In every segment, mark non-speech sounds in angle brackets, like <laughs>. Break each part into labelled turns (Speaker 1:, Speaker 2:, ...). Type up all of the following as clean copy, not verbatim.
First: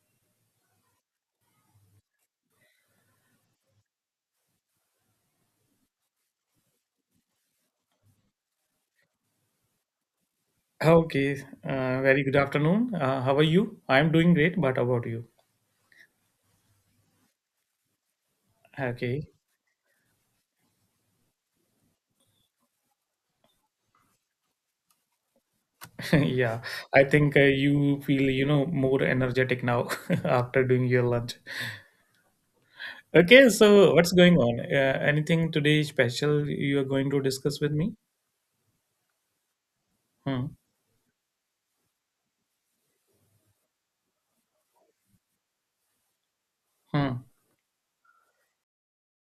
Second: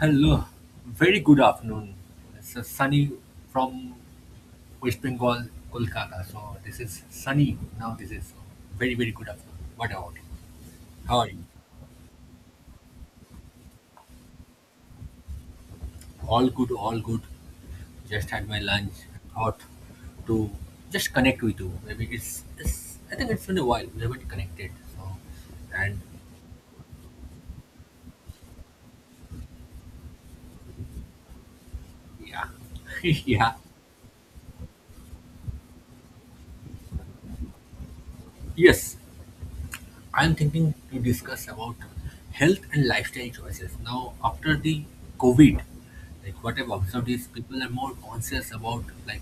Speaker 1: Hello, very good afternoon. It's a sunny from West Bengal, Kolkata. So this is sunny now. This is very very good afternoon. What about you? How are you?
Speaker 2: Okay, very good afternoon. How are you? I'm doing great, but how about you?
Speaker 1: All good, all good. Just had my lunch.
Speaker 2: Okay,
Speaker 1: Thought to just connect with you. Maybe it's I think it's been a while. We haven't connected. So and
Speaker 2: <laughs> yeah, I think you feel, you know, more energetic now <laughs> after doing your lunch.
Speaker 1: yeah, <laughs>
Speaker 2: Okay,
Speaker 1: yeah,
Speaker 2: so what's going on? Anything today special you are going to discuss with me?
Speaker 1: yes. I'm
Speaker 2: Hmm.
Speaker 1: thinking to discuss about health and lifestyle choices. Now, after the COVID, like what I've observed is
Speaker 2: Hmm.
Speaker 1: people are more conscious about like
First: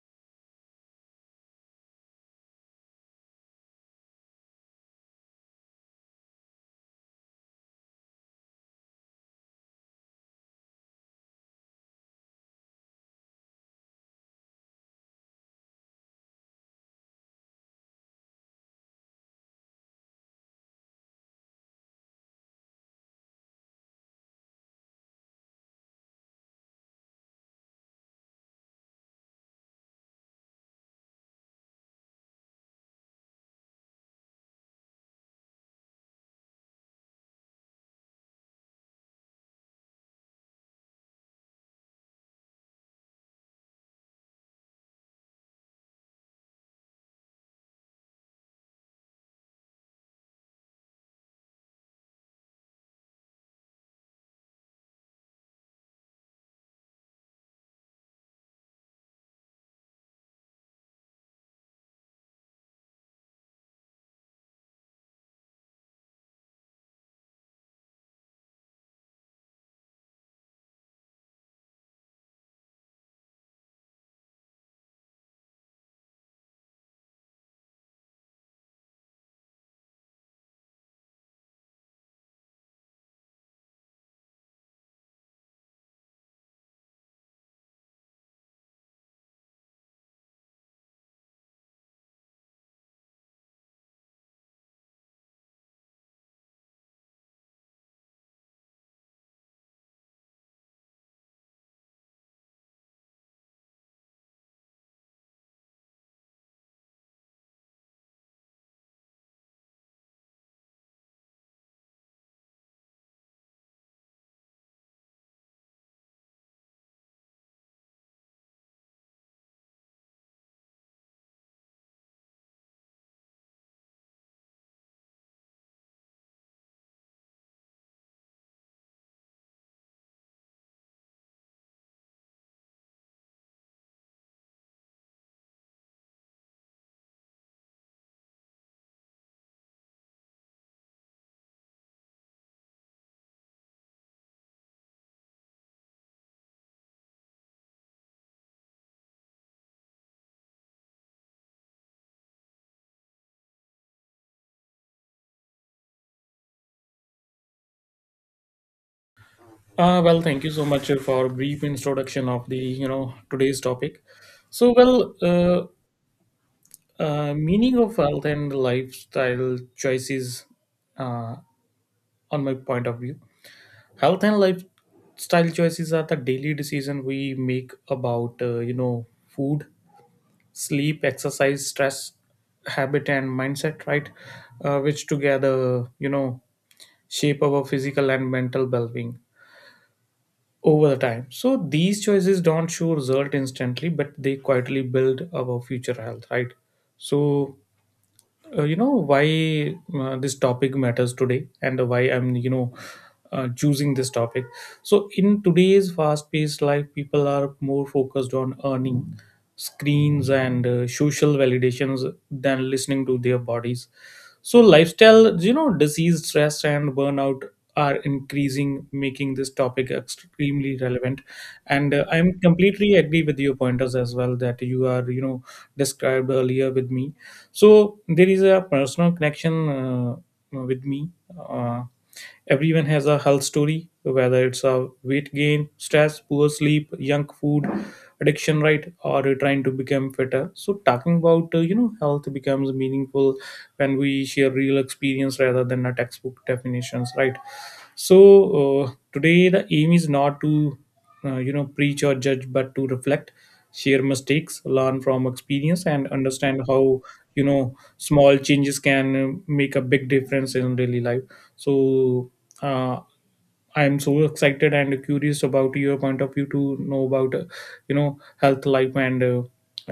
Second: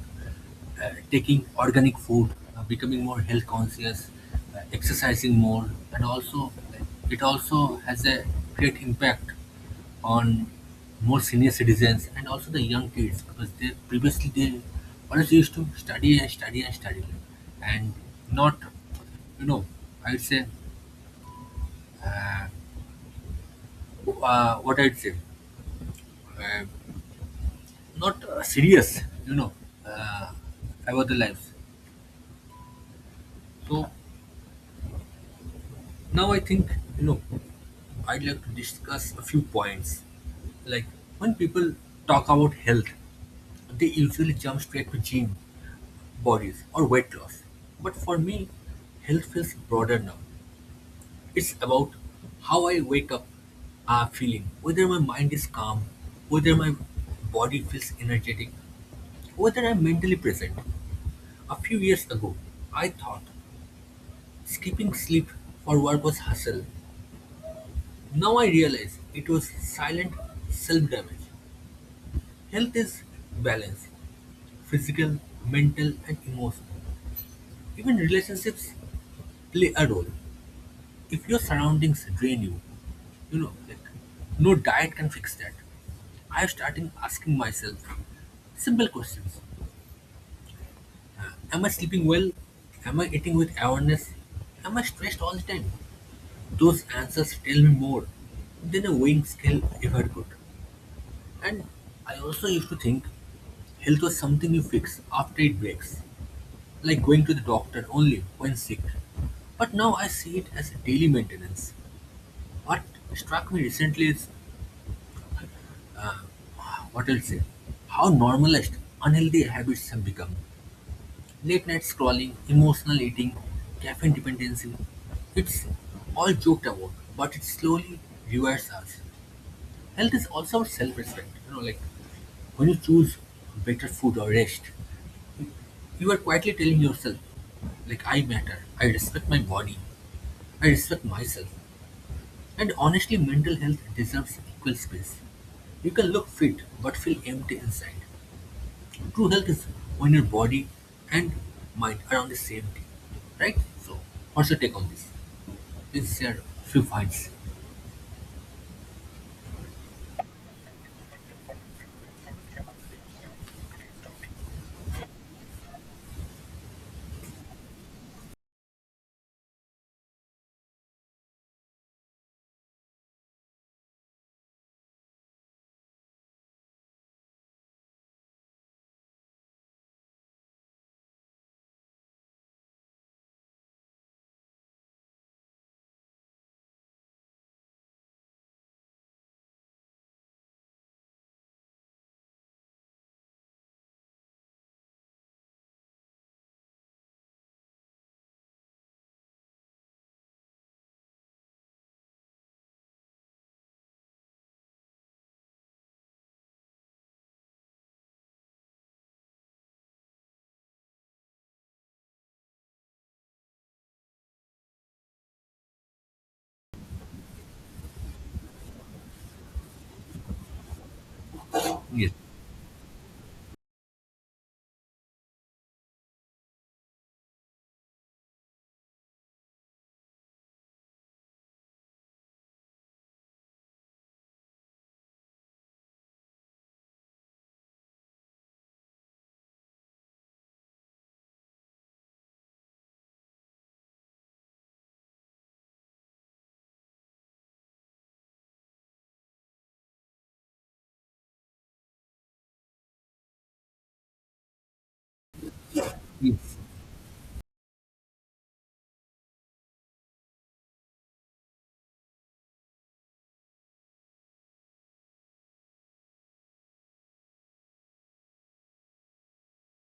Speaker 1: taking organic food, becoming more health conscious, exercising more, and also like, it also has a great impact on more senior citizens and also the young kids because they previously they always used to study and study and study and not you know I'd say uh, uh, what I'd say, uh, not serious, you know, uh, about the lives. So now I think, you know, I'd like to discuss a few points. Like when people talk about health, they usually jump straight to gym, bodies, or weight loss. But for me, health feels broader now. It's about how I wake up feeling, whether my mind is calm, whether my body feels energetic, whether I'm mentally present. A few years ago, I thought skipping sleep for work was hustle. Now I realize it was silent self damage. Health is balance physical, mental, and emotional. Even relationships play a role. If your surroundings drain you, you know, like no diet can fix that. I'm starting asking myself simple questions. Am I sleeping well? Am I eating with awareness? Am I stressed all the time? Those answers tell me more than a weighing scale ever could. And I also used to think health was something you fix after it breaks, like going to the doctor only when sick. But now I see it as a daily maintenance. What struck me recently is, uh, what I'll say, how normalized unhealthy habits have become. Late night scrolling, emotional eating, caffeine dependency. It's all joked about, but it slowly rewards us. Health is also about self-respect. You know, like when you choose better food or rest, you are quietly telling yourself, like I matter, I respect my body, I respect myself. And honestly, mental health deserves equal space. You can look fit but feel empty inside. True health is when your body and mind are on the same team, right? So, what's your take on this? Please share a few points.
Speaker 2: Well, thank you so much for brief introduction of the, you know, today's topic. So, meaning of health and lifestyle choices uh, on my point of view. Health and lifestyle choices are the daily decision we make about you know, food, sleep, exercise, stress, habit and mindset, right? Which together, you know, shape our physical and mental well-being over the time. So these choices don't show result instantly, but they quietly build our future health, right? So you know, why this topic matters today and why I'm, you know, choosing this topic. So in today's fast paced life people are more focused on earning, screens and social validations than listening to their bodies. So lifestyle, you know, disease, stress and burnout are increasing, making this topic extremely relevant. And
Speaker 1: Yes,
Speaker 2: I'm completely agree with your pointers as well that you are, you know, described earlier with me. So there is a personal connection with me. uh, Everyone has a health story, whether it's a weight gain, stress, poor sleep, junk food addiction, right, or trying to become fitter. So talking about you know, health becomes meaningful when we share real experience rather than a textbook definitions, right? So today the aim is not to you know, preach or judge, but to reflect, share mistakes, learn from experience and
Speaker 1: yes.
Speaker 2: understand how, you know, small changes can make a big difference in daily life. So uh, I'm so excited and curious about your point of view to know about you know, health life and uh,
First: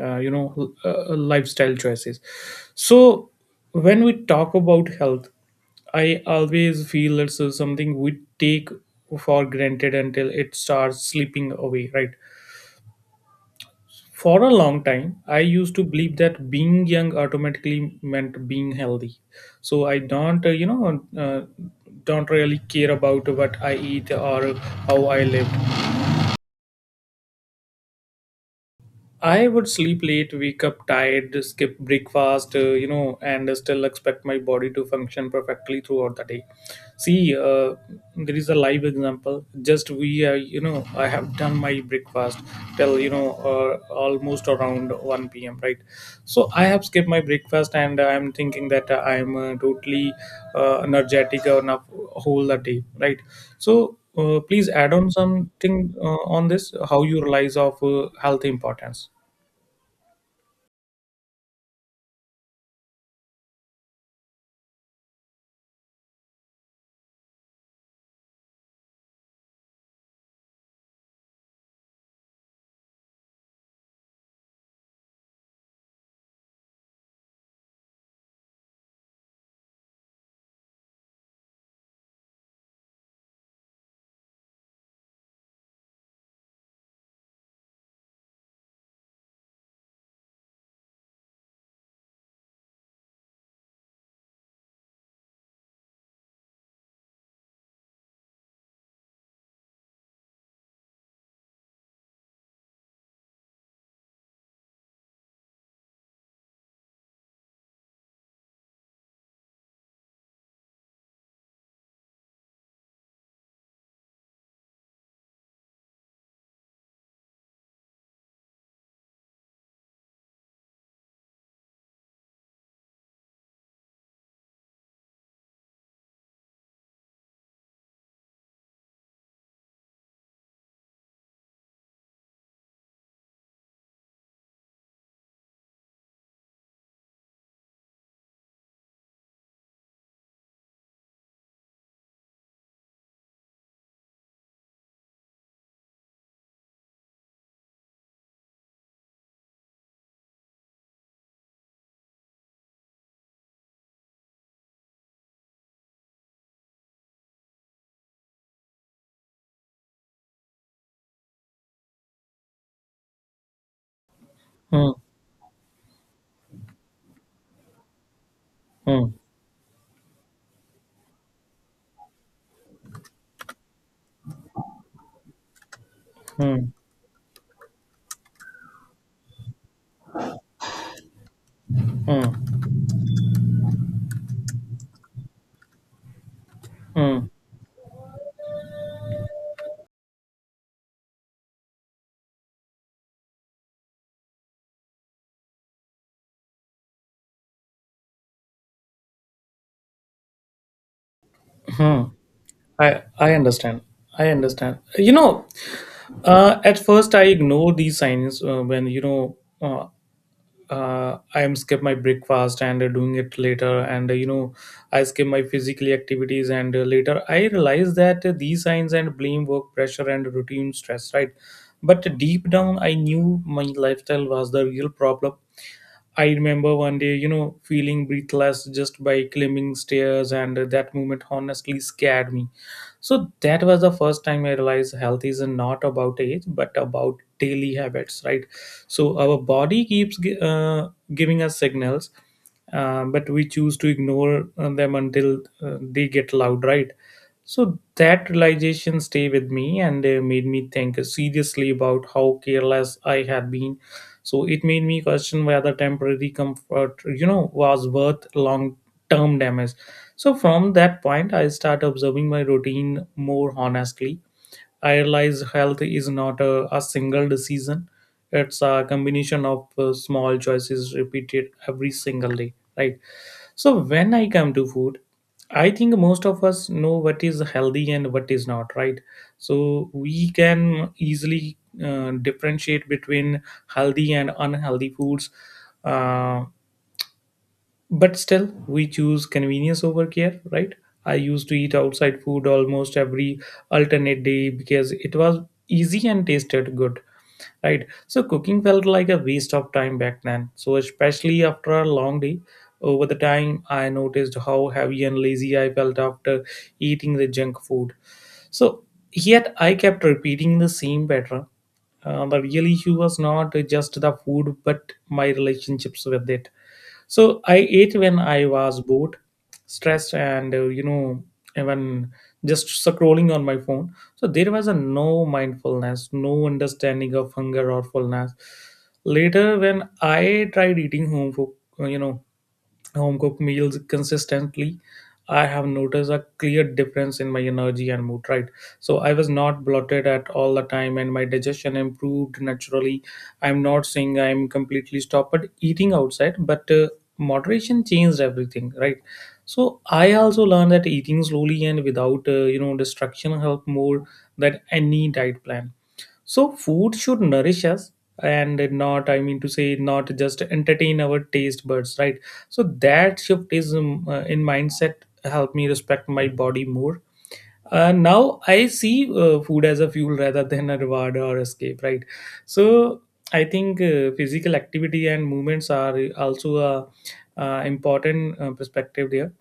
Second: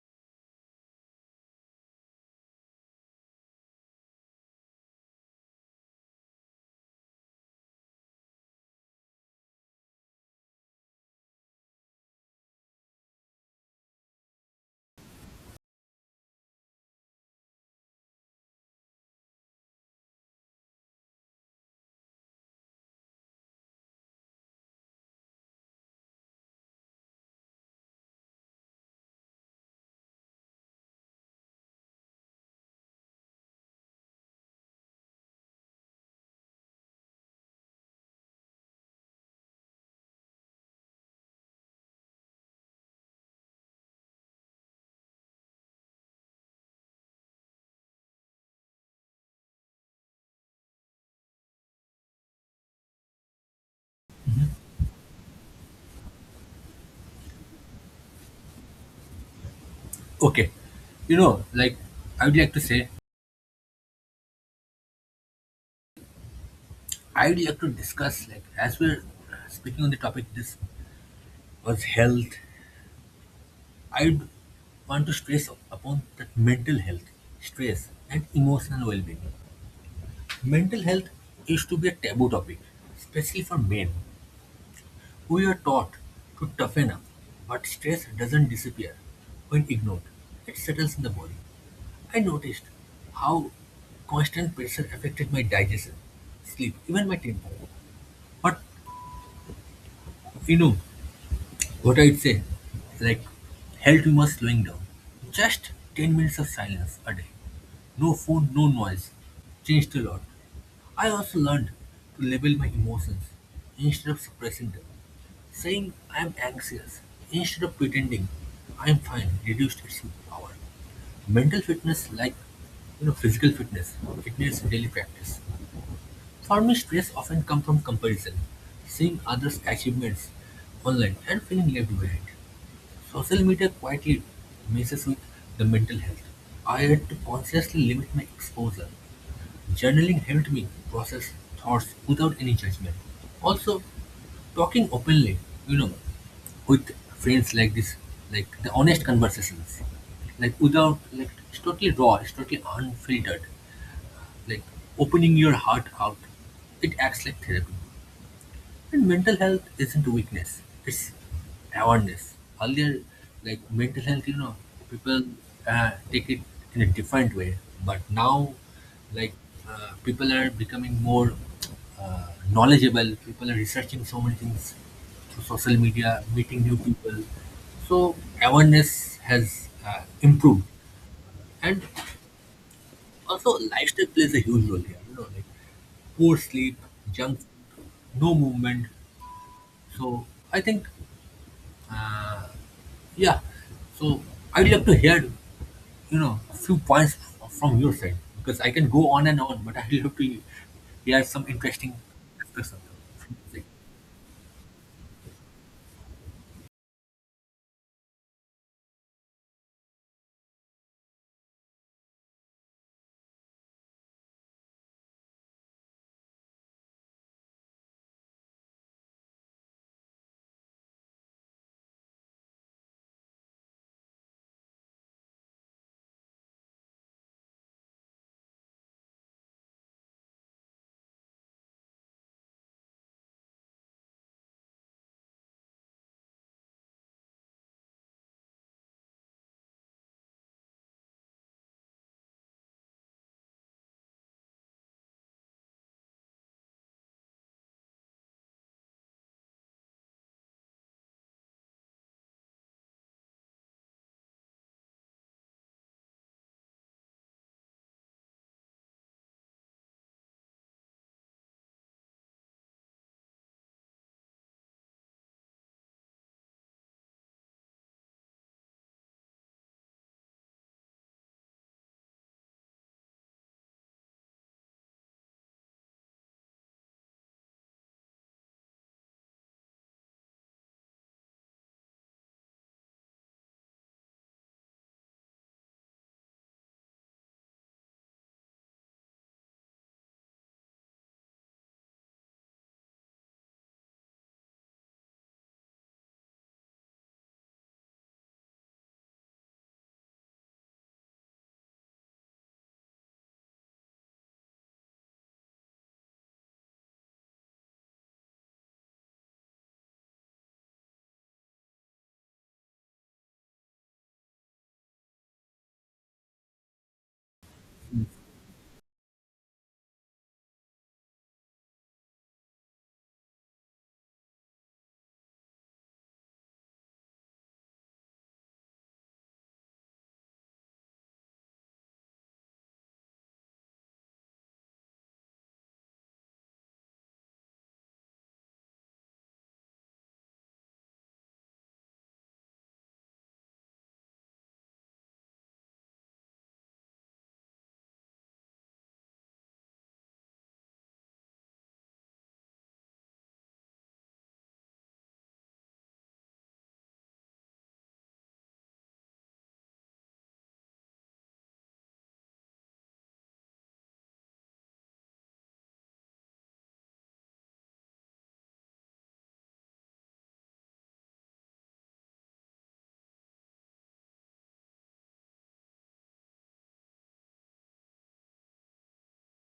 Speaker 2: uh, you know, lifestyle choices. So, when we talk about health, I always feel it's something we take for granted until it starts slipping away, right? For a long time, I used to believe that being young automatically meant being healthy. So I don't, don't really care about what I eat or how I live. I would sleep late, wake up tired, skip breakfast, you know, and still expect my body to function perfectly throughout the day. See, there is a live example. Just we, you know, I have done my breakfast till, you know, almost around 1 p.m., right? So I have skipped my breakfast and I'm thinking that I'm totally energetic enough whole the day, right? So please add on something on this, how you realize of health importance.
Speaker 1: Okay. You know, like, I would like to say, I would like to discuss, like, as we're speaking on the topic, this was health. I would want to stress upon that mental health, stress, and emotional well being. Mental health used to be a taboo topic, especially for men. We are taught to toughen up, but stress doesn't disappear when ignored. It settles in the body. I noticed how constant pressure affected my digestion, sleep, even my tempo. But you know what I'd say? Like, health humor slowing down. Just 10 minutes of silence a day. No phone, no noise. Changed a lot. I also learned to label my emotions instead of suppressing them. Saying I am anxious instead of pretending I am fine reduced its power. Mental fitness, like you know, physical fitness, it needs daily practice. For me, stress often comes from comparison, seeing others' achievements online and feeling left behind. Social media quietly messes with the mental health. I had to consciously limit my exposure. Journaling helped me process thoughts without any judgment. Also, talking openly, you know, with friends like this, like the honest conversations, like without, like it's totally raw, it's totally unfiltered, like opening your heart out. It acts like therapy. And mental health isn't weakness, it's awareness. Earlier, like mental health, you know,
Speaker 2: Hmm,
Speaker 1: people take it in a different way. But now,
Speaker 2: hmm,
Speaker 1: like, people are becoming more knowledgeable, people are researching so many things through social media, meeting
Speaker 2: hmm,
Speaker 1: new people. So, awareness has improved. And
Speaker 2: hmm,
Speaker 1: also, lifestyle plays a huge role here. You know, like, poor sleep,
Speaker 2: hmm,
Speaker 1: junk food, no movement. So I think Uh, yeah, so I'd love to hear, you know, a few points from your side because I can go on and on, but I'd love to hear some interesting
Speaker 2: hmm.
Speaker 1: discussion
Speaker 2: I
Speaker 1: from your side.
Speaker 2: understand. I understand. You know, at first I ignore these signs when you know I am skip my breakfast and doing it later, and you know, I skip my physically activities, and later I realize that these signs and blame work pressure and routine stress, right? But deep down, I knew my lifestyle was the real problem. I remember one day, you know, feeling breathless just by climbing stairs, and that moment honestly scared me. So that was the first time I realized health is not about age, but about daily habits, right? So our body keeps giving us signals, but we choose to ignore them until they get loud, right? So that realization stayed with me and made me think seriously about how careless I had been. So it made me question whether temporary comfort, you know, was worth long term damage. So from that point, I start observing my routine more honestly. I realize health is not a single decision; it's a combination of small choices repeated every single day, right? So when I come to food, I think most of us know what is healthy and what is not, right? So we can easily differentiate between healthy and unhealthy foods. Uh, but still, we choose convenience over care, right? I used to eat outside food almost every alternate day because it was easy and tasted good, right? So cooking felt like a waste of time back then, so especially after a long day. Over the time I noticed how heavy and lazy I felt after eating the junk food. So yet I kept repeating the same pattern. The real issue was not just the food but my relationships with it. So I ate when I was bored, stressed and you know, even just scrolling on my phone. So there was a no mindfulness, no understanding of hunger or fullness. Later when I tried eating home food, you know, home cooked meals consistently, I have noticed a clear difference in my energy and mood, right? So I was not bloated at all the time and my digestion improved naturally. I'm not saying I'm completely stopped but eating outside, but moderation changed everything, right? So I also learned that eating slowly and without you know, distraction help more than any diet plan. So food should nourish us and not, I mean to say, not just entertain our taste buds, right? So that shift is in mindset, help me respect my body more. Now I see food as a fuel rather <laughs> than a reward or escape, right? So I think physical activity and movements are also a important perspective there.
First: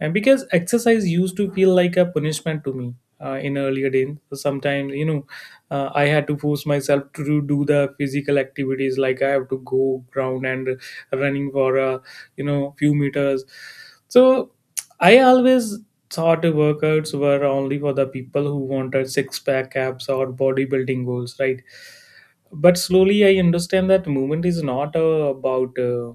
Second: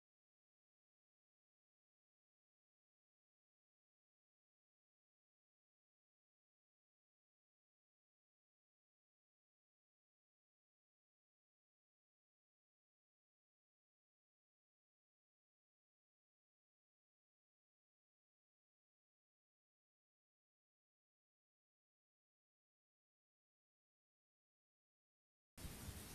Speaker 2: And because exercise used to feel like a punishment to me in earlier days. So sometimes, you know, I had to force myself to do the physical activities, like I have to go ground and running for a, you know, few meters. So I always thought workouts were only for the people who wanted six pack abs or bodybuilding goals, right? But slowly I understand that movement is not about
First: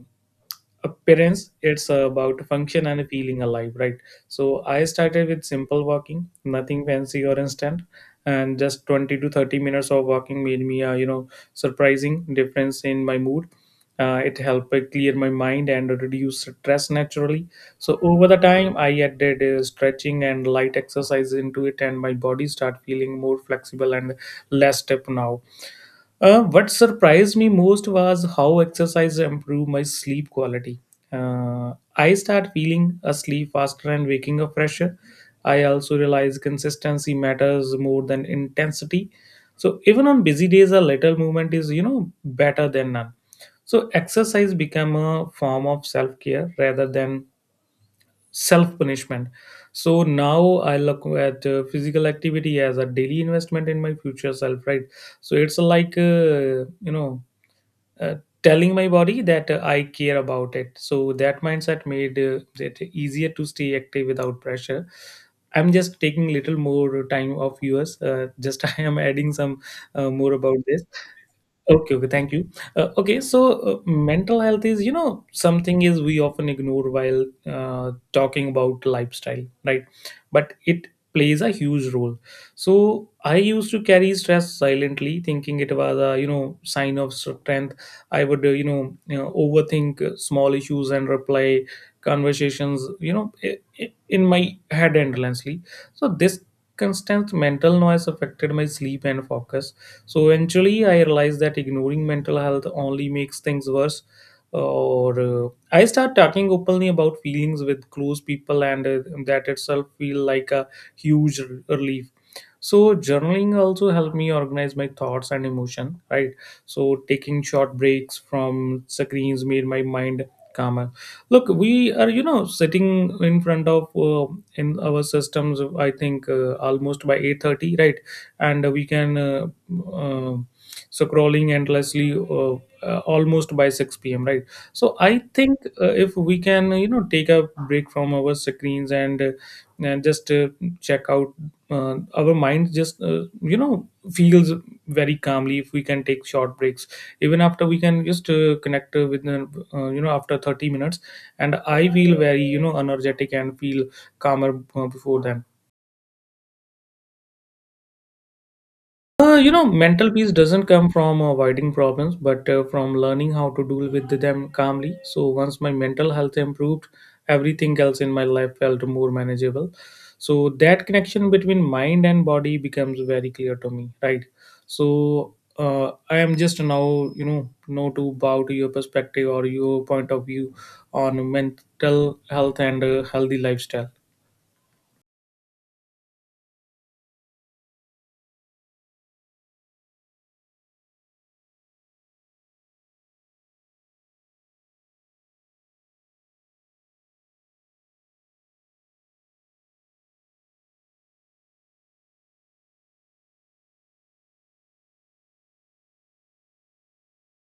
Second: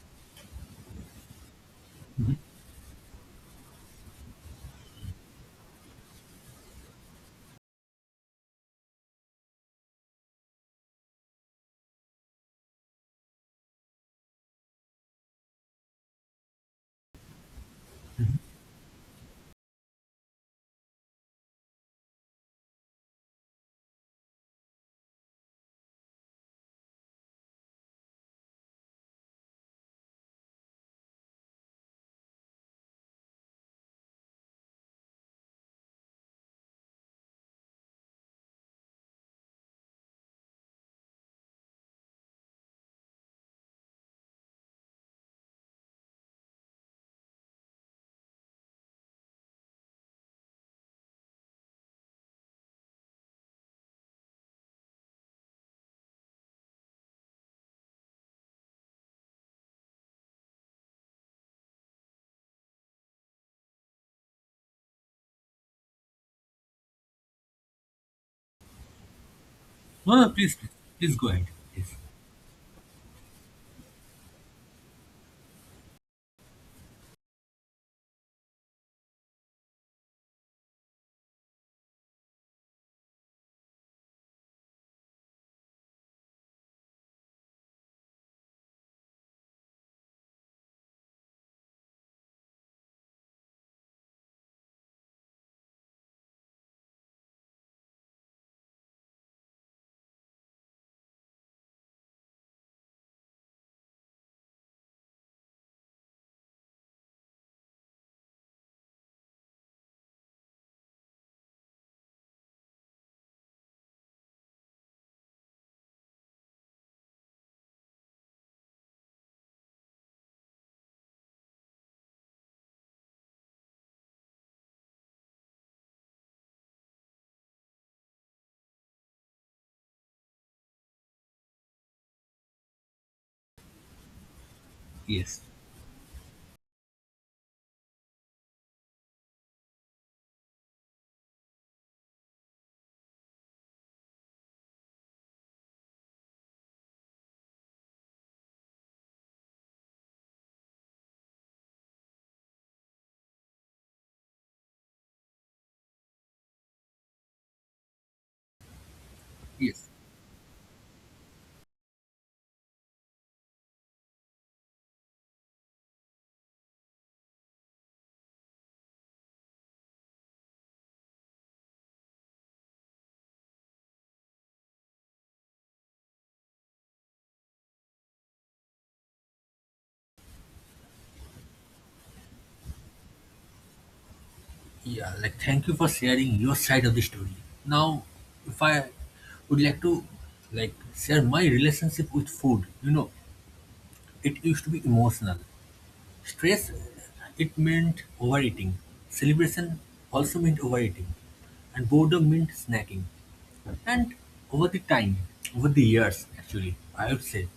Speaker 2: appearance, it's about function and feeling alive, right? So I started with simple walking, nothing fancy or instant, and just 20 to 30 minutes of walking made me, you know, surprising difference in my mood. It helped clear my mind and reduce stress naturally. So over the time I added stretching and light exercises into it and my body start feeling more flexible and less stiff now. What surprised me most was how exercise improved my sleep quality. I start feeling asleep faster and waking up fresher. I also realize consistency matters more than intensity. So even on busy days, a little movement is, you know, better than none. So exercise become a form of self care rather than self punishment. So now I look at physical activity as a daily investment in my future self, right? So it's like, you know, uh, telling my body that I care about it. So that mindset made it easier to stay active without pressure. I'm just taking little more time of yours, just <laughs> I am adding some
Speaker 1: No, no,
Speaker 2: more
Speaker 1: please,
Speaker 2: about
Speaker 1: please,
Speaker 2: this.
Speaker 1: please go ahead. Yes,
Speaker 2: Okay, okay, thank you. Okay, so mental health is, you know, something is we often ignore while talking about lifestyle, right? But it plays a huge role. So I used to carry stress silently thinking it was a, you know, sign of strength. I would you know, overthink small issues and reply conversations, you know, in my head endlessly. So this constant mental noise affected my sleep and focus. So eventually, I realized that ignoring mental health only makes things worse. Or I start talking openly about feelings with close people, and that itself feel like a huge relief. So journaling also helped me organize my thoughts and emotion, right? So taking short breaks from screens made my mind calmer. Look, we are, you know, sitting in front of in our systems, I think almost by 8:30, right? And we can uh, scrolling endlessly almost by 6 p.m, right? So I
Speaker 1: yes,
Speaker 2: think if we can, you know, take a break from our screens and just check out our mind, just you know, feels very calmly if we can take short breaks. Even after we can just connect with the, you know, after 30 minutes, and I feel very, you know, energetic and feel calmer before then. You know,
Speaker 1: yes.
Speaker 2: mental peace doesn't come from avoiding problems, but from learning how to deal with them calmly. So once my mental health improved, everything else in my life felt more manageable. So that connection between mind and body becomes very clear to me, right? So I am just now, know to bow to your perspective or your point of view on mental health and healthy lifestyle.
Speaker 1: Yeah, like thank you for sharing your side of the story. Now, if I would like to like share my relationship with food, you know, it used to be emotional. Stress, it meant overeating. Celebration also meant overeating. And boredom meant snacking. And over the time, over the years, actually, I would say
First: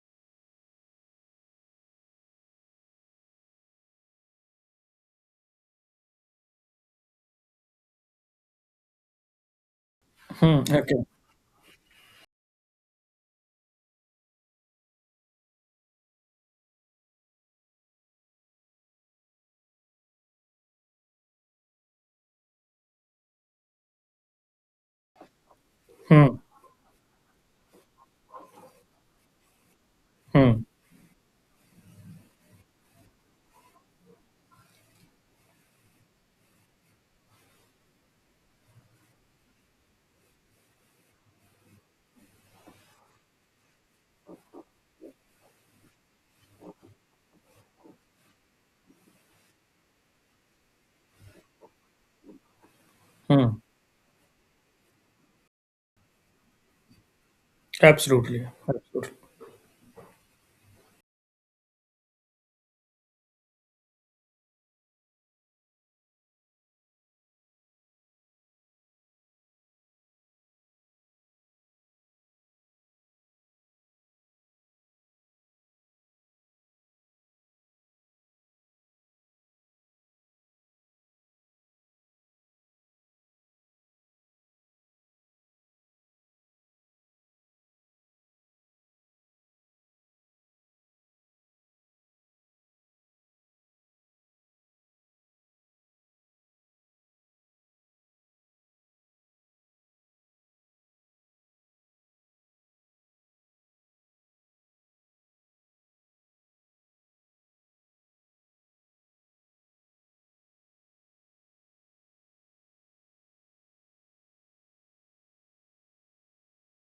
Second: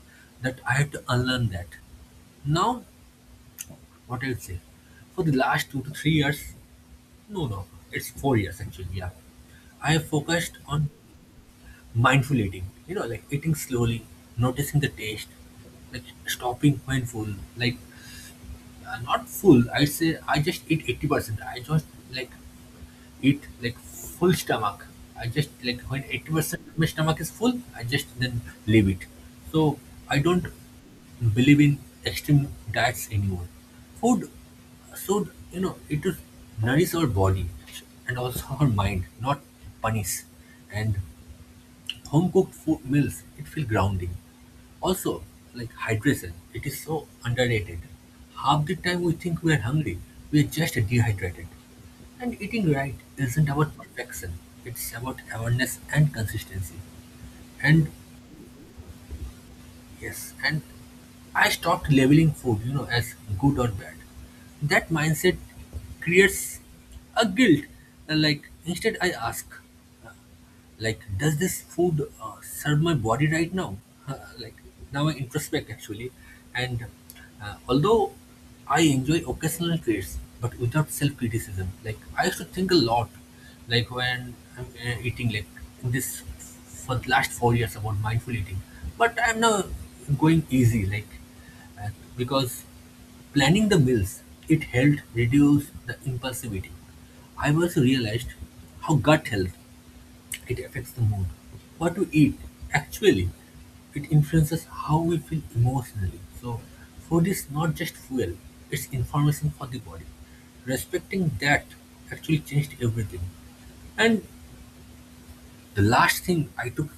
Speaker 1: that I had to unlearn that. Now, what I would say, for the last 2 to 3 years, no, no, it's 4 years actually, yeah. I have focused
Speaker 2: Hmm,
Speaker 1: on
Speaker 2: okay.
Speaker 1: mindful eating, you know, like eating slowly, noticing the taste, like stopping when full, like not full. I say I just eat 80%. I just like eat like full stomach. I just like when eighty
Speaker 2: Hmm,
Speaker 1: percent of my stomach is full, I just then leave it. So I don't
Speaker 2: hmm,
Speaker 1: believe in extreme diets anymore. Food should you know it should nourish our body and also our mind, not punish. And home cooked food meals, it feel grounding. Also, like hydration, it is so underrated. Half the time we think we are hungry, we are just dehydrated. And eating right isn't
Speaker 2: hmm.
Speaker 1: about perfection, it's about awareness and consistency. And
Speaker 2: Absolutely. Absolutely.
Speaker 1: yes, and I stopped labeling food, you know, as good or bad. That mindset creates a guilt. Like instead, I ask like does this food serve my body right now? <laughs> Like now I introspect actually. And although I enjoy occasional treats but without self-criticism, like I used to think a lot, like when I'm eating like in this for the last 4 years about mindful eating, but I'm now going easy, like uh, because planning the meals, it helped reduce the impulsive eating. I've also realized how gut health it affects the mood. What we eat, actually, it influences how we feel emotionally. So, food is not just fuel, it's information for the body. Respecting that actually changed everything. And the last thing I took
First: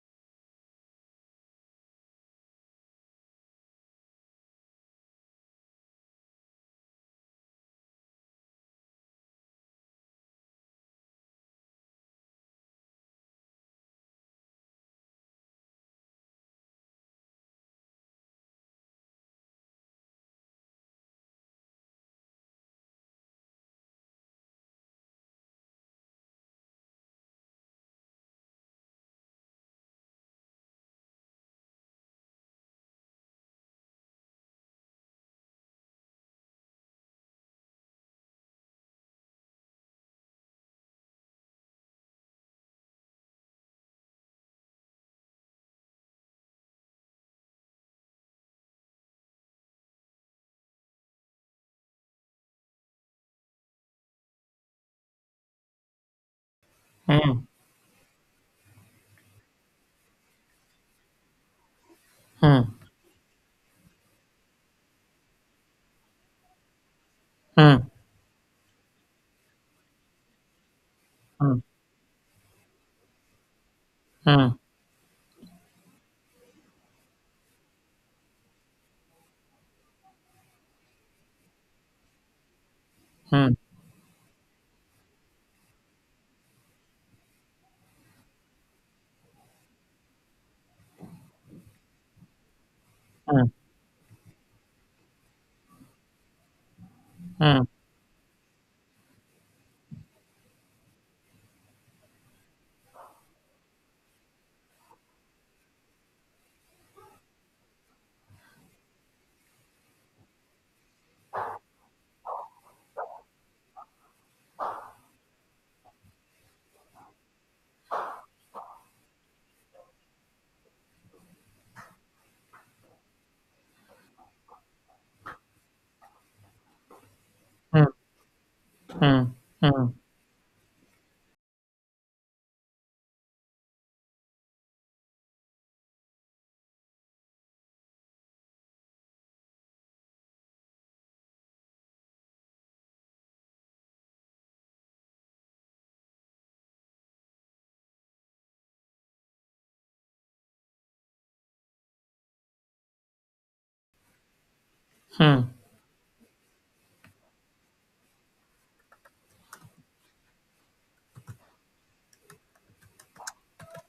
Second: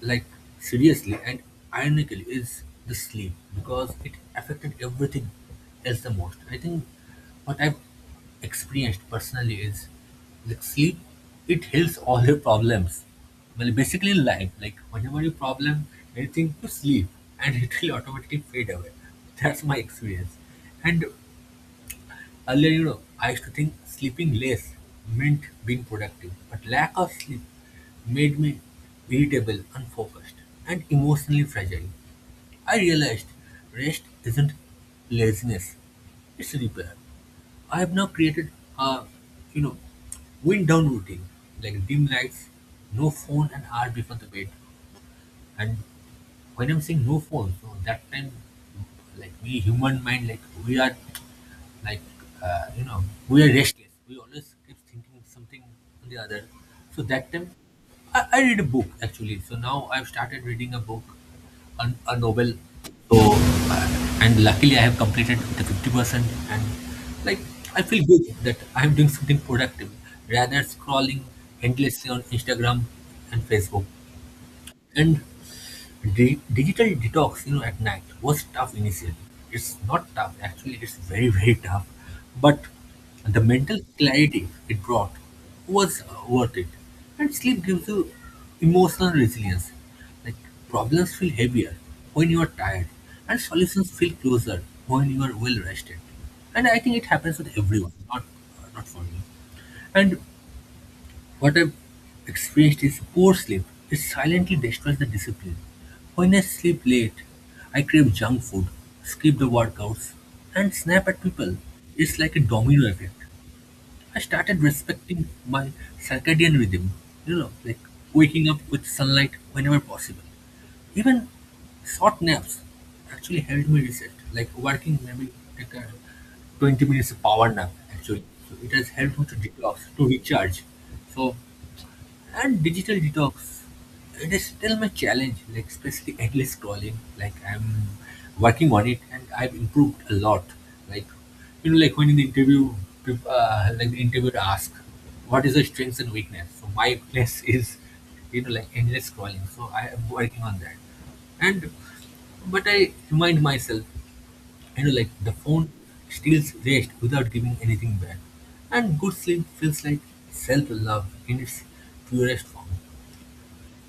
Speaker 1: like seriously and ironically is the sleep because it affected everything else the most. I think what I've experienced personally is like sleep it heals all your problems. Well basically in life, like whenever you problem anything you sleep and <laughs> it will automatically fade away. That's my experience. And earlier, you know, I used to think sleeping less meant being productive, but lack of sleep made me irritable, unfocused, and emotionally fragile. I realized rest isn't laziness, it's repair. I have now created a, you know, wind down routine like dim lights, no phone an hour before the bed, and when I'm saying no phones, so that time, like we human mind, like we are, like you know, we are restless. We always keep thinking something or the other. So that
Speaker 2: Hmm,
Speaker 1: time, I read a book actually. So now I've started reading a book, a novel.
Speaker 2: hmm.
Speaker 1: So and luckily I have completed the 50%, and like I feel good that I'm doing something productive rather scrolling endlessly on Instagram and Facebook. And digital detox, you know, at night was tough initially. It's not tough, actually, it's very, <laughs> very tough. But the mental clarity it brought was worth it. And sleep gives you emotional resilience. Like problems feel heavier when you are tired, and solutions feel closer when you are well rested. And I think it happens with everyone, not for me. And what I've experienced is poor sleep. It silently destroys the discipline. When I sleep late, I crave junk food, skip the workouts, and snap at people. It's like a domino effect. I started respecting my circadian rhythm, you know, like waking up with sunlight whenever possible. Even short naps actually helped me reset. Like working maybe like a 20 minutes power nap
Speaker 2: Hmm.
Speaker 1: actually. So it has helped
Speaker 2: Hmm.
Speaker 1: me to detox,
Speaker 2: Hmm.
Speaker 1: to recharge. So and digital detox it is still my challenge, like especially endless scrolling, like I'm working on it and I've improved a lot. Like, you know, like when in the interview like the interviewer ask what is your strengths and weakness, so my weakness <laughs> is you know like endless scrolling, so I am working on that. And but I remind myself, you know, like the
Speaker 2: Hmm.
Speaker 1: phone steals rest without giving anything back. And good sleep feels like self-love in its purest form.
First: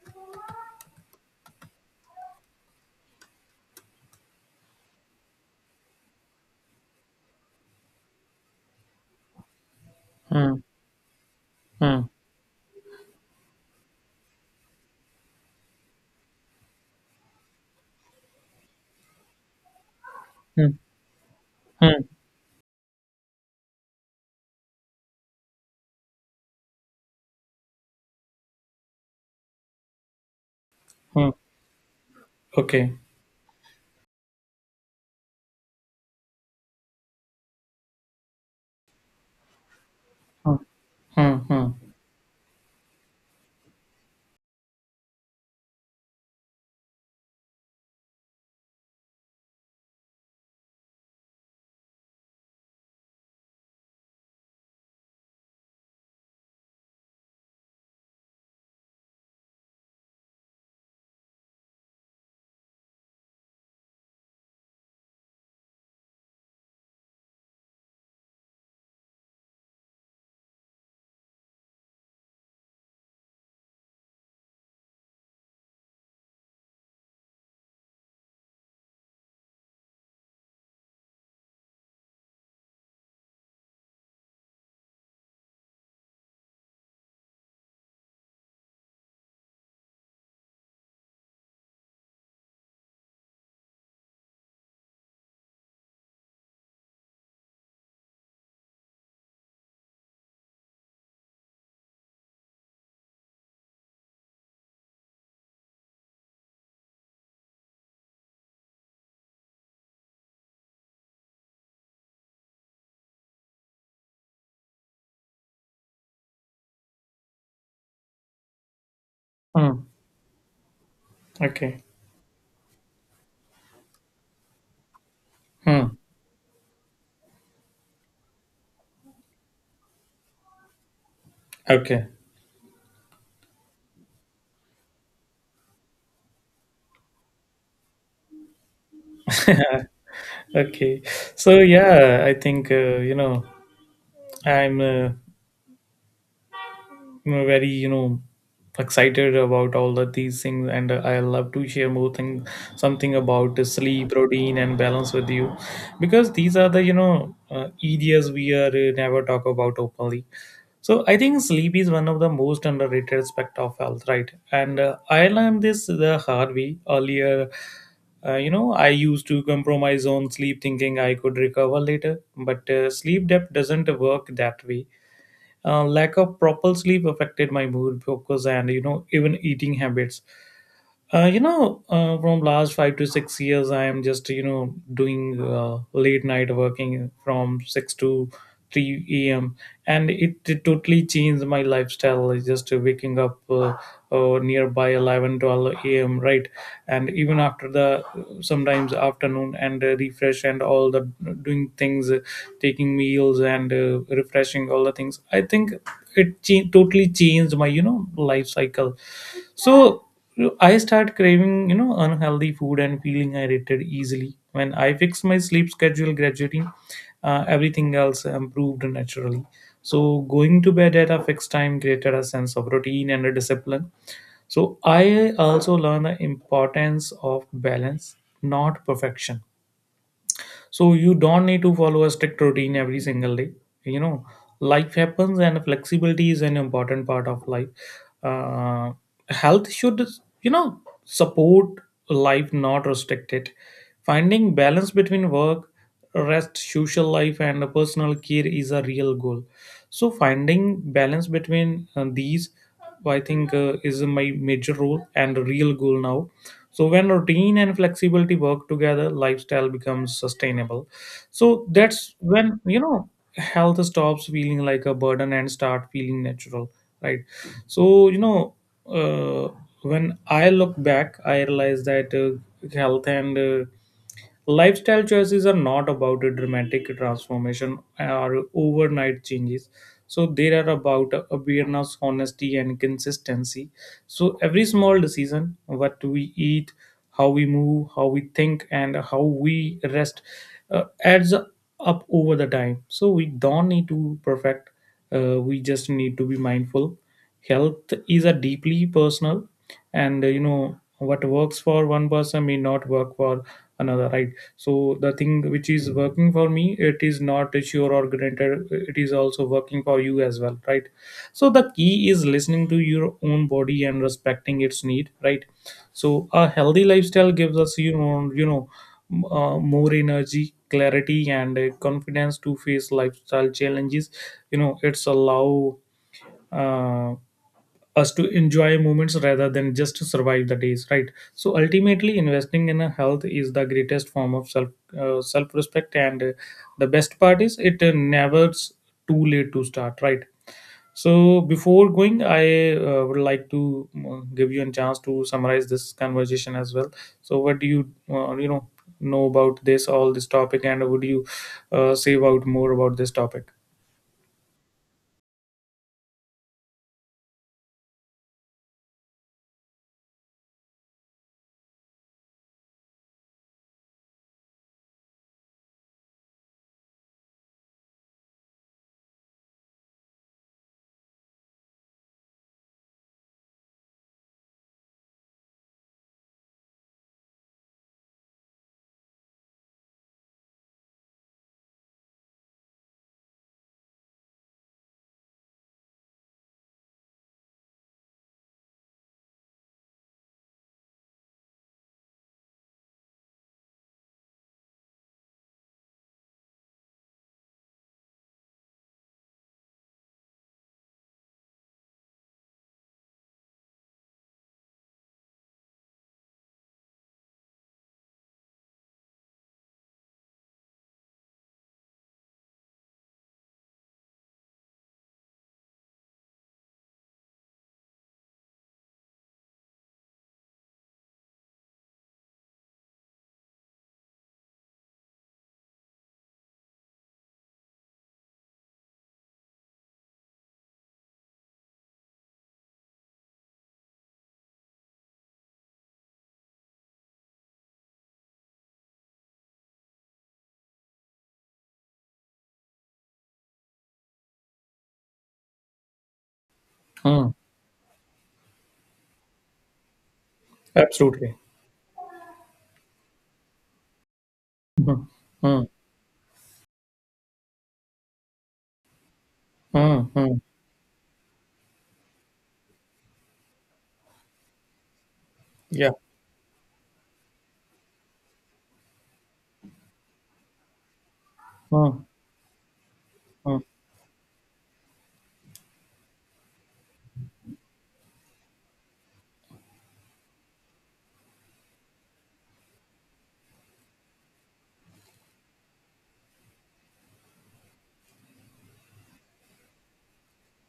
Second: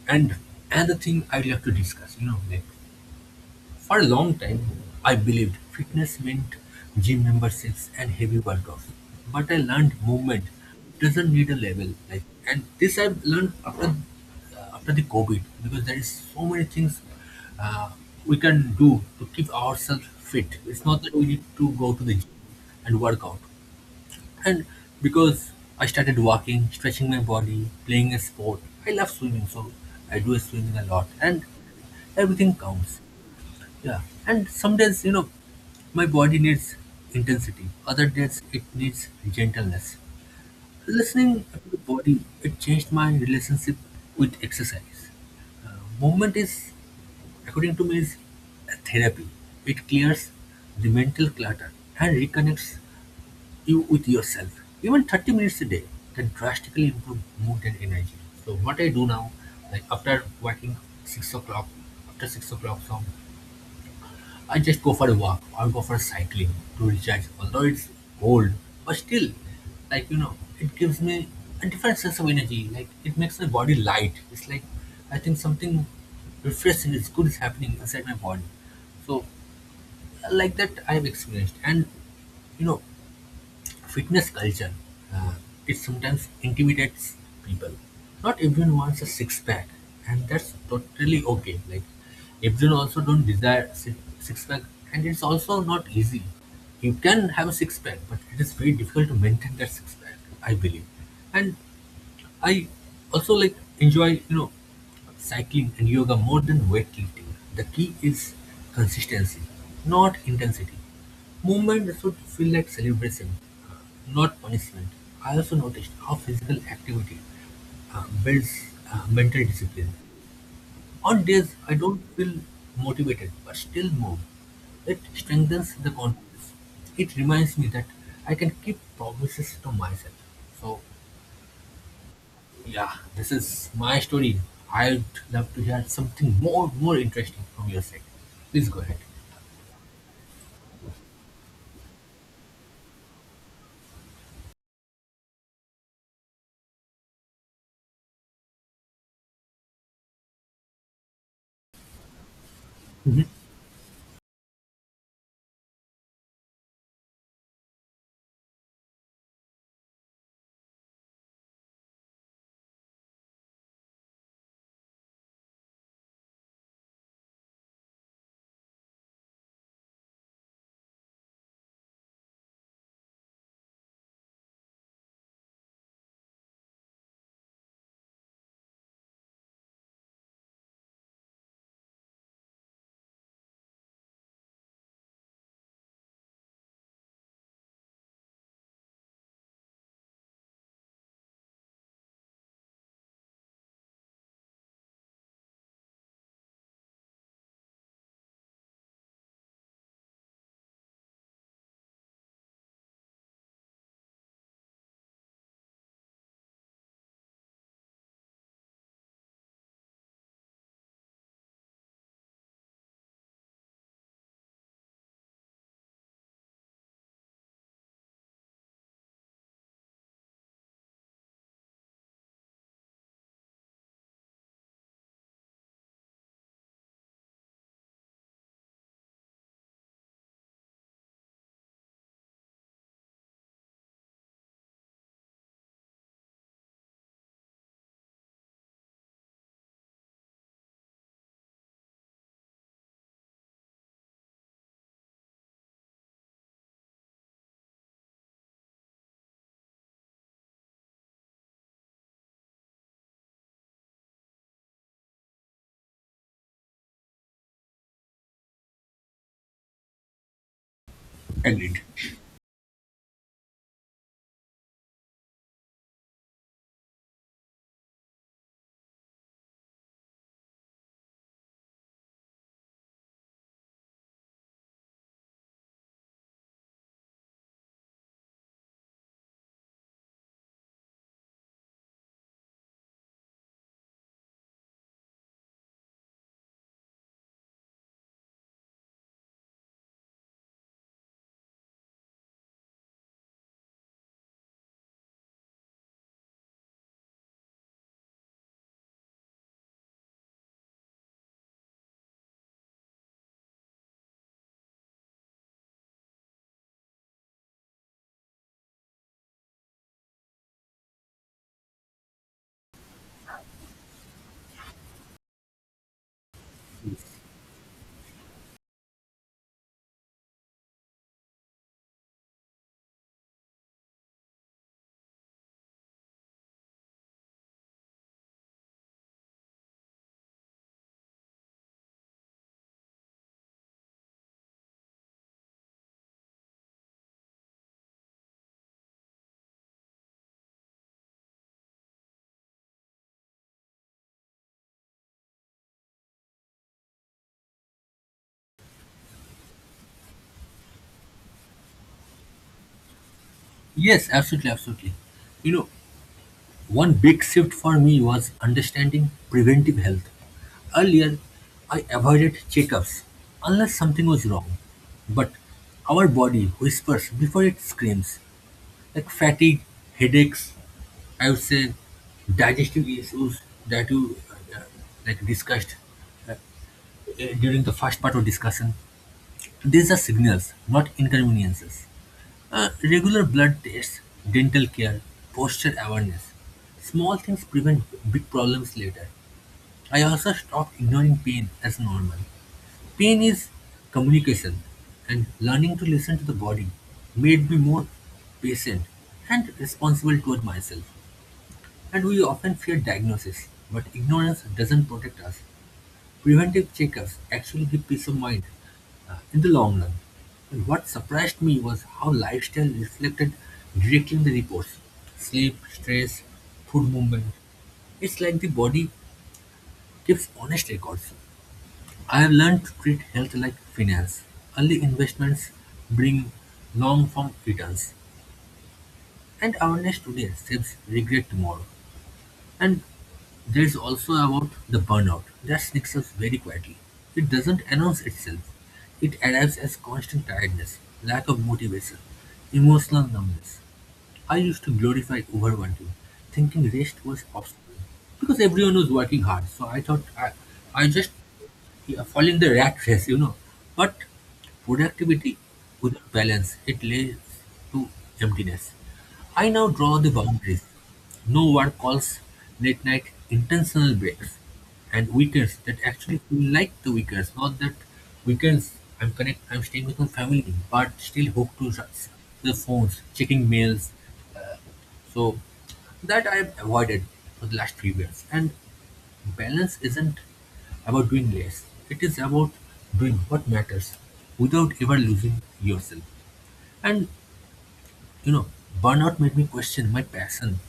Speaker 1: And another thing I'd like to discuss, you know, like for a long time, I believed fitness meant gym memberships and heavy workouts. But I learned movement
Speaker 2: Hmm.
Speaker 1: doesn't need a level.
Speaker 2: Hmm.
Speaker 1: Like, and this I've learned after after the COVID, because there is so many things uh, we can do to keep ourselves fit.
Speaker 2: Hmm.
Speaker 1: It's not that we need to go to
Speaker 2: Hmm.
Speaker 1: the gym and work out. And because I started walking, stretching my body, playing a sport. I love swimming, so I do swimming a lot.
Speaker 2: Mm.
Speaker 1: And everything
Speaker 2: Okay.
Speaker 1: counts, yeah, and some days, you know, my body needs intensity. Other days, it needs gentleness.
Speaker 2: Hmm. Hmm.
Speaker 1: Listening
Speaker 2: Hmm.
Speaker 1: to the body, it changed my relationship with exercise. Uh, Movement is, according to me, is a therapy. It clears the mental clutter and reconnects you with yourself. Even 30 minutes a day can drastically improve mood and energy. So what I do now, like after working 6 o'clock, after 6 o'clock, some I just go for a walk or go for cycling to recharge. Although it's cold, but still, like you know, it gives me a different sense of energy. Like it makes my body light. It's like I think something refreshing is good is happening inside my body. So like that I have experienced. And you know fitness culture, uh, it sometimes intimidates people. Not everyone wants a six pack, and that's totally okay. Like everyone also don't desire six pack, and it's also not easy. You can have a six pack, but it is very difficult to maintain that six pack, I believe. And I also like enjoy, you know, cycling and yoga more than weightlifting. The key is consistency, not intensity. Movement should feel like celebration, uh, not punishment. I also noticed how physical activity builds mental
Speaker 2: Mm.
Speaker 1: discipline. On days I
Speaker 2: Okay.
Speaker 1: don't feel motivated but still move, it strengthens the
Speaker 2: Hmm.
Speaker 1: confidence. It reminds me that I can keep promises to myself. So
Speaker 2: Okay.
Speaker 1: yeah, this is my story. I'd love to hear something more interesting from your side. Please go ahead.
Speaker 2: <laughs> Okay. So yeah, I think I'm very excited about all of these things, and I love to share more thing something
Speaker 1: Mhm.
Speaker 2: about the sleep routine and balance with you, because these are the areas we are never talk about openly. So I think sleep is one of the most underrated aspect of health, right? And I learned this the hard way earlier. I used to compromise on sleep, thinking I could recover later. But sleep depth doesn't work that way. Lack of proper sleep affected my mood, focus, and even eating habits. From last 5 to 6 years, I am just doing late night working from 6 to 3 a.m., and it totally changed my lifestyle. It's just waking up nearby 11-12 a.m. Right, and even after the sometimes afternoon and refresh and all the doing things, taking meals and refreshing all the things, I think it totally changed my life cycle. So I start craving unhealthy food and feeling irritated easily. When I fixed my sleep schedule gradually, everything else improved naturally. So going to bed at a fixed time created a sense of routine and a discipline. So I also learn the importance of balance, not perfection. So you don't need to follow a strict routine every single day you know Life happens and flexibility is an important part of life. uh, Health should support life, not restrict it. Finding balance between work, rest, social life and personal care is a real goal. So finding balance between these, I think, is my major role and real goal now. So when routine and flexibility work together, lifestyle becomes sustainable. So
Speaker 1: Agreed.
Speaker 2: that's when health stops feeling like a burden and start feeling natural, right? So uh, when I look back, I realize that health and lifestyle choices are not about a dramatic transformation or overnight changes. So they are about awareness, honesty, and consistency. So every small decision, what we eat, how we move, how we think, and how we rest, adds up over the time. So we don't need to perfect. We just need to be mindful. Health is a deeply personal, and what works for one person may not work for another. Right, so the thing which is working for me, it is not sure or granted it is also working for you as well, right? So the key is listening to your own body and respecting its need, right? So a healthy lifestyle gives us, more energy, clarity and confidence to face lifestyle challenges. You know, it's allow uh, us to enjoy moments rather than just to survive the days, right? So ultimately investing in a health is the greatest form of self respect, and the best part is it never's too late to start, right? So before going, I would like to give you a chance to summarize this conversation as well. So what do you, uh, you know know about this, all this topic, and would you say about more about this topic?
Speaker 1: Yes, absolutely, absolutely. You know, one big shift for me was understanding preventive health. Earlier, I avoided checkups unless something was wrong. But our body whispers before it screams, like fatigue, headaches, I would say digestive issues that you uh, like discussed during the first part of discussion. These are signals, not inconveniences. Regular blood tests, dental care, posture awareness. Small things prevent big problems later. I also stopped ignoring pain as normal. Pain is communication, and learning to listen to the body made me more patient and responsible toward myself. And we often fear diagnosis, but ignorance doesn't protect us. Preventive checkups actually give peace of mind in the long run. And what surprised me was how lifestyle reflected directly in the reports: sleep, stress, food movement. It's like the body keeps honest records. I have learned to treat health like finance. Early investments bring long form returns, and awareness today saves regret tomorrow. And there's also about the burnout that sneaks up very quietly. It doesn't announce itself. It arrives as constant tiredness, lack of motivation, emotional numbness. I used to glorify overworking, thinking rest was
Speaker 2: Hmm.
Speaker 1: optional. Because everyone was working hard, so I thought I just
Speaker 2: Absolutely.
Speaker 1: yeah, following the rat race, you know. But
Speaker 2: Hmm.
Speaker 1: productivity
Speaker 2: Hmm.
Speaker 1: without balance, it leads to emptiness. I now draw
Speaker 2: Hmm.
Speaker 1: the
Speaker 2: Hmm.
Speaker 1: boundaries. No one calls, late night intentional breaks, and weekends that
Speaker 2: Yeah.
Speaker 1: actually feel like the weekends, not that weekends I'm staying with my family, but still hooked to
Speaker 2: Hmm.
Speaker 1: the phones, checking
Speaker 2: Hmm.
Speaker 1: mails. So that I've avoided for the last few years. And balance isn't about doing less. It is about doing what matters without ever losing yourself. And you know, burnout made me question my passion.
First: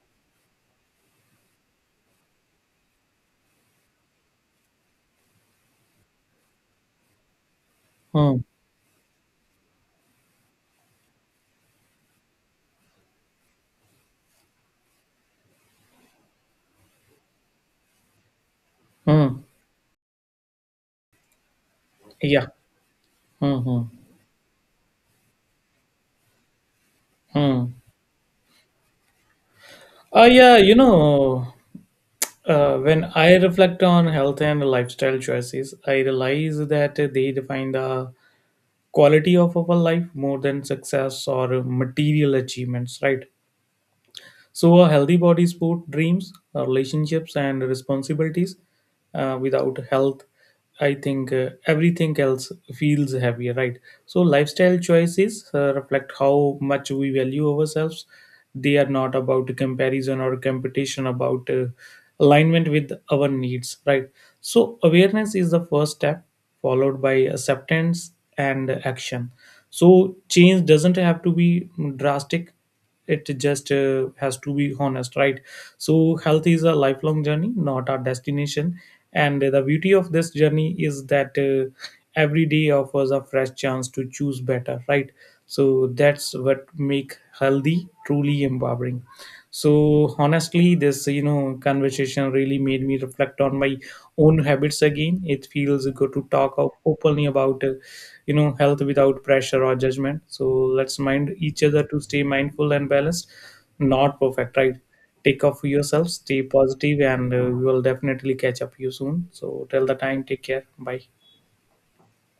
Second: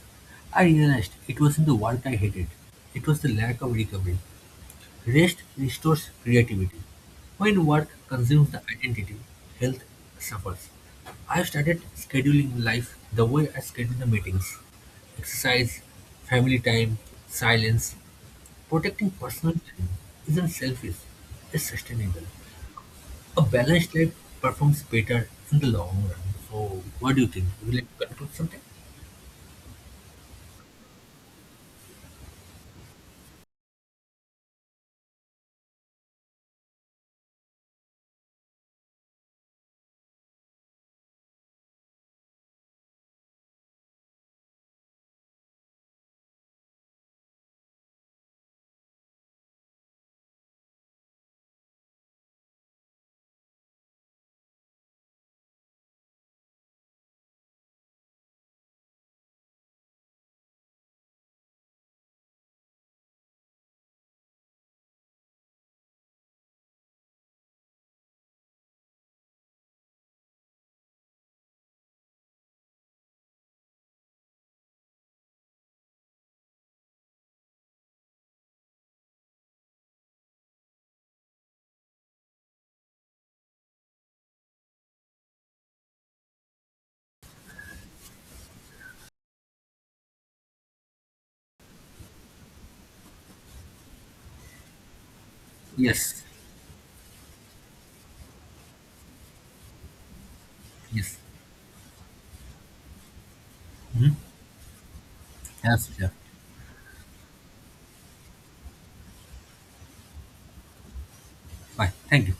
Speaker 1: I realized it wasn't the work I hated, it was the lack of recovery. Rest restores creativity. When work
Speaker 2: Hmm.
Speaker 1: consumes the identity, health suffers. I started scheduling life the way I schedule the meetings: exercise, family time, silence. Protecting
Speaker 2: Hmm.
Speaker 1: personal time isn't selfish, it's sustainable.
Speaker 2: Yeah.
Speaker 1: A
Speaker 2: Hmm. Hmm.
Speaker 1: balanced life performs better in the long run. So, what do you think?
Speaker 2: Hmm.
Speaker 1: Would you like to conclude something?
Speaker 2: Yeah, when I reflect on health and lifestyle choices, I realize that they define the quality of our life more than success or material achievements, right? So, a healthy body supports dreams, relationships, and responsibilities. Without health, I think everything else feels heavier, right? So, lifestyle choices reflect how much we value ourselves. They are not about comparison or competition, about alignment with our needs, right? So, awareness is the first step, followed by acceptance and action. So, change doesn't have to be drastic, it just has to be honest, right? So health is a lifelong journey, not a destination, and the beauty of this journey is that every day offers a fresh chance to choose better, right? So that's what make healthy truly empowering. So honestly this, conversation really made me reflect on my own habits again. It feels good
Speaker 1: Yes.
Speaker 2: to talk openly about health without pressure or judgment. So let's
Speaker 1: Yes.
Speaker 2: mind each other to stay mindful and balanced,
Speaker 1: Mhm.
Speaker 2: not perfect, right? Take off
Speaker 1: Yes. Yeah.
Speaker 2: yourselves, stay positive, and we will definitely catch up you soon. So till the time, take care, bye.
Speaker 1: Fine. Thank you.